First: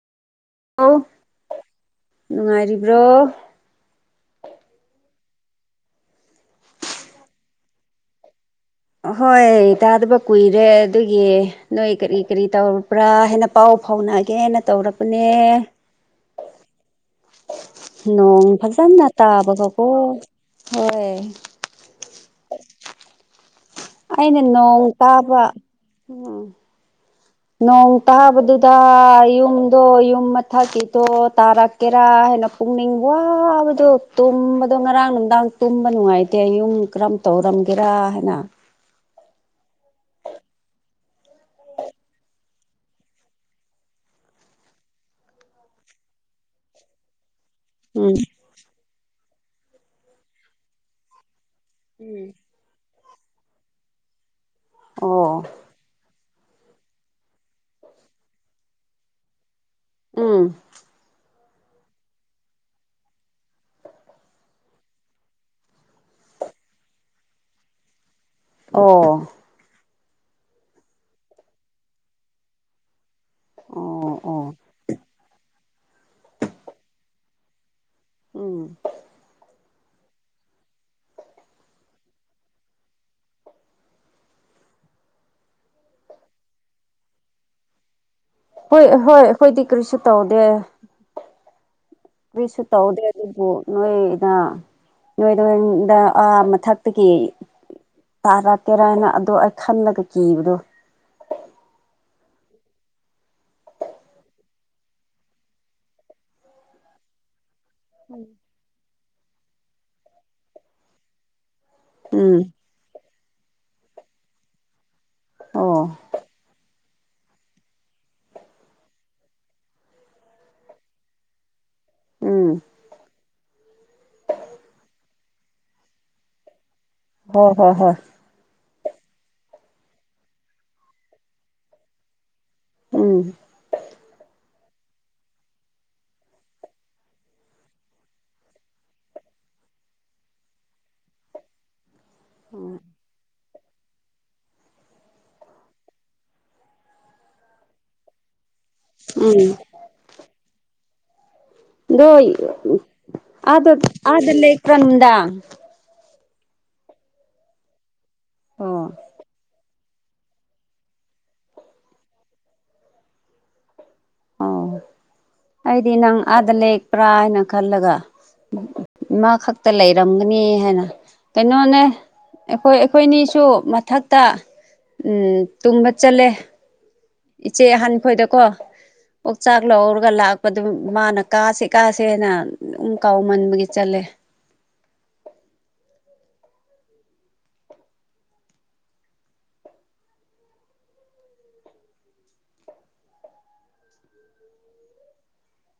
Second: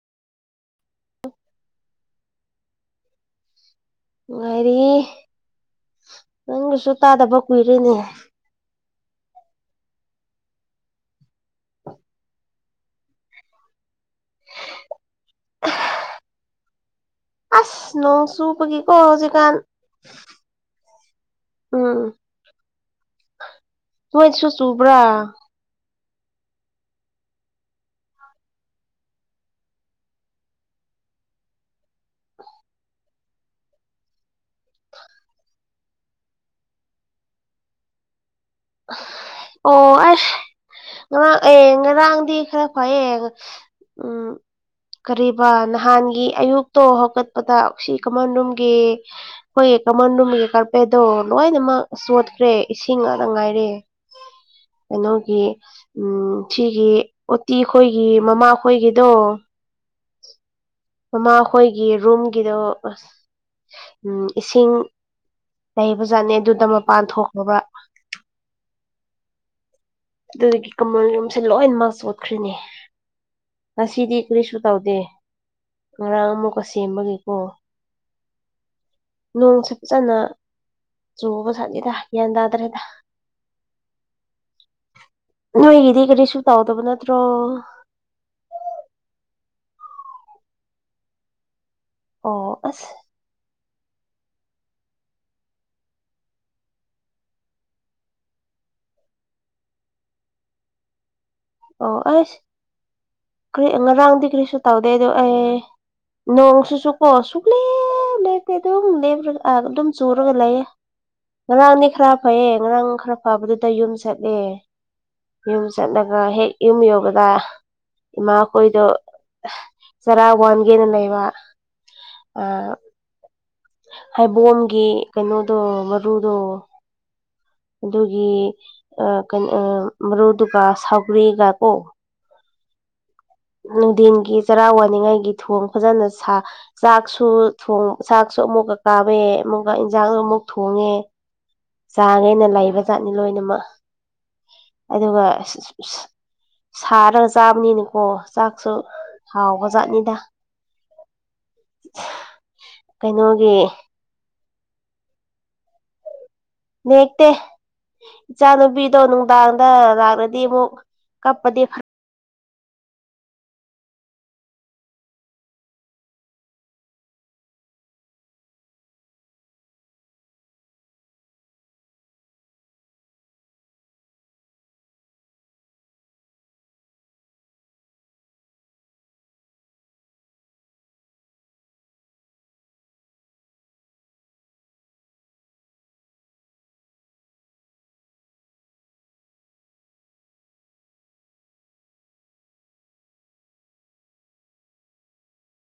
ꯑꯣ ꯅꯨꯡꯉꯥꯏꯔꯤꯕ꯭ꯔꯣ ꯅꯨꯡꯉꯥꯏꯔꯤꯌꯦ ꯅꯪꯒꯤꯁꯨ ꯇꯥꯗꯕ ꯀꯨꯏꯔꯦꯅꯦ ꯑꯍꯣꯏ ꯇꯥꯗꯕ ꯀꯨꯏꯔꯦ ꯑꯗꯨꯒꯤ ꯅꯣꯏ ꯀꯔꯤ ꯀꯔꯤ ꯇꯧꯔꯕ꯭ꯔꯥ ꯍꯥꯏꯅ ꯄꯥꯎ ꯐꯥꯎꯅꯒꯦꯅ ꯇꯧꯔꯛꯄꯅꯦ꯫ ꯑꯁ ꯅꯣꯡ ꯆꯨꯕꯒꯤꯀꯣ ꯐꯖꯅ ꯍꯧꯖꯤꯛꯀꯥꯟ ꯇꯥꯕꯒꯀꯣ ꯍꯣꯏ꯫ ꯎꯝ꯫ [unintelligible] [unintelligible] ꯑꯩꯅ ꯅꯣꯏꯁꯨ ꯅꯣꯡ ꯆꯨꯕ꯭ꯔꯥ ꯇꯥꯕ ꯎꯝ꯫ ꯅꯣꯡ ꯇꯥꯕꯗꯨꯗ ꯌꯨꯝꯗꯣ ꯌꯨꯝ ꯃꯊꯛꯀꯤꯗꯣ ꯇꯥꯔꯛ ꯀꯦꯔꯥ ꯍꯩꯅ ꯄꯨꯛꯅꯤꯡ ꯋꯥꯕꯗꯣ ꯇꯨꯝꯕꯗꯣ ꯉꯔꯥꯡ ꯅꯨꯡꯗꯥꯡ ꯇꯨꯝꯕ ꯅꯨꯡꯉꯥꯏꯇꯦ ꯌꯨꯝ ꯀꯔꯝ ꯇꯧꯔꯝꯒꯦꯔꯥ ꯍꯥꯏꯅ꯫ ꯑꯣ ꯑꯦ꯫ ꯉꯥꯡ ꯑꯦ ꯉꯔꯥꯡꯗꯤ ꯈꯔ ꯐꯩꯌꯦ ꯎꯝ ꯎꯝ ꯀꯔꯤꯕ ꯅꯍꯥꯟꯒꯤ ꯑꯌꯨꯛꯇꯣ ꯍꯧꯒꯠꯄꯗ ꯁꯤ ꯎꯝ ꯀꯃꯟ ꯔꯨꯝꯒꯤ ꯈꯣꯏꯒꯤ ꯀꯃꯟ ꯔꯨꯝꯒꯤ ꯀꯥꯔꯄꯦꯠꯇꯣ ꯂꯣꯏꯅꯃꯛ ꯆꯣꯠꯈ꯭ꯔꯦ꯫ ꯏꯁꯤꯡ ꯉꯥꯛꯗ ꯉꯥꯏꯔꯦ ꯑꯣ ꯀꯩꯅꯣꯒꯤ ꯎꯝ ꯁꯤꯒꯤ ꯑꯣꯇꯤ ꯈꯣꯏꯒꯤ ꯃꯃꯥꯈꯣꯏꯒꯤꯗꯣ ꯎꯝ꯫ ꯃꯥꯈꯣꯏꯒꯤ ꯔꯨꯝꯒꯤꯗꯣ ꯑꯁ ꯎꯝ ꯏꯁꯤꯡ ꯂꯩꯕꯖꯥꯠꯅꯦ ꯑꯗꯨꯗ ꯃꯄꯥꯟ ꯊꯣꯛꯈ꯭ꯔꯕ꯫ ꯑꯣ꯫ ꯑꯗꯨꯒꯤ ꯀꯃꯟ ꯌꯨꯝꯁꯦ ꯂꯣꯏꯅꯃꯛ ꯆꯣꯠꯈ꯭ꯔꯤꯅꯦ ꯑꯣ ꯉꯁꯤꯗꯤ ꯑꯣ ꯀꯔꯤꯁꯨ ꯇꯧꯗꯦ꯫ ꯉꯔꯥꯡ ꯑꯃꯨꯛꯀ ꯁꯦꯝꯕꯒꯤꯀꯣ ꯎꯝ ꯅꯣꯡꯁꯦ ꯐꯖꯅ ꯆꯨꯕ ꯖꯥꯠꯅꯤꯗ ꯒ꯭ꯌꯥꯟ ꯇꯥꯗ꯭ꯔꯦꯗ꯫ ꯅꯣꯏꯒꯤꯗꯤ ꯀꯔꯤꯁꯨ ꯇꯧꯗꯕ ꯅꯠꯇ꯭ꯔꯣ꯫ ꯍꯣꯏ ꯍꯣꯏ ꯑꯈꯣꯏꯗꯤ ꯀꯔꯤꯁꯨ ꯇꯧꯗꯦ꯫ ꯑꯣ ꯀ꯭ꯔꯤꯁꯨ ꯑꯁ ꯇꯩꯗꯦ꯫ ꯑꯗꯨꯕꯨ ꯅꯣꯏꯗꯥ ꯅꯣꯏꯗꯣꯟꯗ ꯑꯥ ꯃꯊꯛꯇꯒꯤ ꯇꯥꯔꯛꯀꯦꯔꯥ ꯍꯥꯏꯅ ꯑꯗꯣ ꯑꯩ ꯈꯟꯂꯒ ꯀꯤꯕꯗꯨ꯫ ꯑꯣ ꯑꯩꯁ ꯀ꯭ꯔꯤ ꯉꯔꯥꯡꯗꯤ ꯀ꯭ꯔꯤꯁꯨ ꯇꯥꯎꯗꯦꯗꯣ ꯑꯩ ꯅꯣꯡꯁꯨꯁꯨꯀꯣ ꯁꯨꯨꯛꯂꯦ [inaudible] ꯇꯦ ꯑꯗꯨꯝ ꯂꯦꯞꯔꯒ ꯑꯥ ꯑꯗꯨꯝ ꯆꯨꯔꯒ ꯂꯩꯌꯦ ꯉꯔꯥꯡꯗꯤ ꯈꯔ ꯎꯝ ꯐꯩꯌꯦ ꯉꯔꯥꯡ ꯈꯔ ꯐꯕꯗꯨꯗ ꯌꯨꯝ ꯆꯠꯂꯦ ꯌꯨꯝ ꯑꯣ ꯆꯠꯅ ꯒꯥ ꯍꯦꯛ ꯌꯨꯝ ꯌꯧꯔꯒ ꯏꯃꯥꯈꯣꯏꯗꯣ ꯆꯥꯔ ꯋꯥꯟꯒꯦꯅ ꯂꯩꯕ ꯎꯝ ꯑꯥ ꯍꯩꯕꯣꯝꯒꯤ ꯀꯩꯅꯣꯗꯣ ꯃꯔꯨꯗꯣ ꯍꯣꯏ ꯍꯣꯏ ꯍꯣꯏ ꯑꯗꯨꯒꯤ ꯑꯥ ꯀꯩꯅꯣ ꯑꯥ ꯃꯔꯨꯗꯨꯒꯥ ꯁꯧꯒ꯭ꯔꯤꯒꯀꯣ꯫ ꯎꯝ꯫ ꯅꯨꯡꯙꯤꯟꯒꯤ ꯆꯔꯥ ꯋꯥꯅꯤꯡꯉꯥꯏꯒꯤ ꯊꯣꯡ ꯐꯖꯅ ꯁꯥ ꯆꯥꯛꯁꯨ ꯊꯣꯡ ꯆꯥꯛꯁꯨ ꯑꯃꯨꯛꯀ ꯀꯥꯝꯃꯦ ꯑꯃꯨꯛꯀ ꯏꯟꯁꯥꯡ ꯑꯃꯨꯛ ꯊꯣꯡꯉꯦ꯫ ꯆꯥꯒꯦꯅ ꯂꯩꯕ ꯖꯥꯠꯅꯤ ꯂꯣꯏꯅꯃꯛ ꯑꯗꯨꯒ ꯁꯥꯔꯒ ꯆꯥꯕꯅꯤꯅꯀꯣ ꯆꯥꯛꯁꯨ ꯎꯝ ꯍꯥꯎꯕ ꯖꯥꯠꯅꯤꯗ꯫ ꯗꯣ ꯀꯩꯅꯣꯒꯤ ꯑꯥꯗ ꯑꯥꯗ ꯂꯦꯛꯄ꯭ꯔꯥ ꯅꯨꯡꯗꯥꯡ꯫ ꯅꯦꯛꯇꯦ ꯑꯣ ꯏꯆꯥꯅꯨꯄꯤꯗꯣ ꯅꯨꯡꯗꯥꯡꯗ ꯂꯥꯛꯔ ꯗꯤ ꯃꯨꯛ ꯀꯞꯗꯤ ꯐ ꯑꯣ ꯑꯩꯗꯤ ꯅꯪ ꯑꯥꯗ ꯂꯦꯛꯄ꯭ꯔꯥ ꯍꯥꯏꯅ ꯈꯜꯂꯒ ꯏꯃꯥ ꯈꯛꯇ ꯂꯩꯔꯝꯒꯅꯤ ꯍꯥꯏꯅ ꯀꯩꯅꯣꯅꯦ ꯑꯩꯈꯣꯏ ꯑꯩꯈꯣꯏꯅꯤꯁꯨ ꯃꯊꯛꯇ ꯎꯝ ꯇꯨꯝꯕ ꯆꯠꯂꯦ ꯏꯆꯦ ꯑꯍꯥꯟ ꯈꯣꯏꯗꯀꯣ ꯑꯣꯛꯆꯥꯛ ꯂꯧꯔꯒ ꯂꯥꯛꯄꯗꯨ ꯃꯥꯅ ꯀꯥꯁꯦ ꯀꯥꯁꯦꯅ ꯑꯗꯨꯝ ꯀꯥꯎ ꯃꯟꯕꯒꯤ ꯆꯠꯂꯦ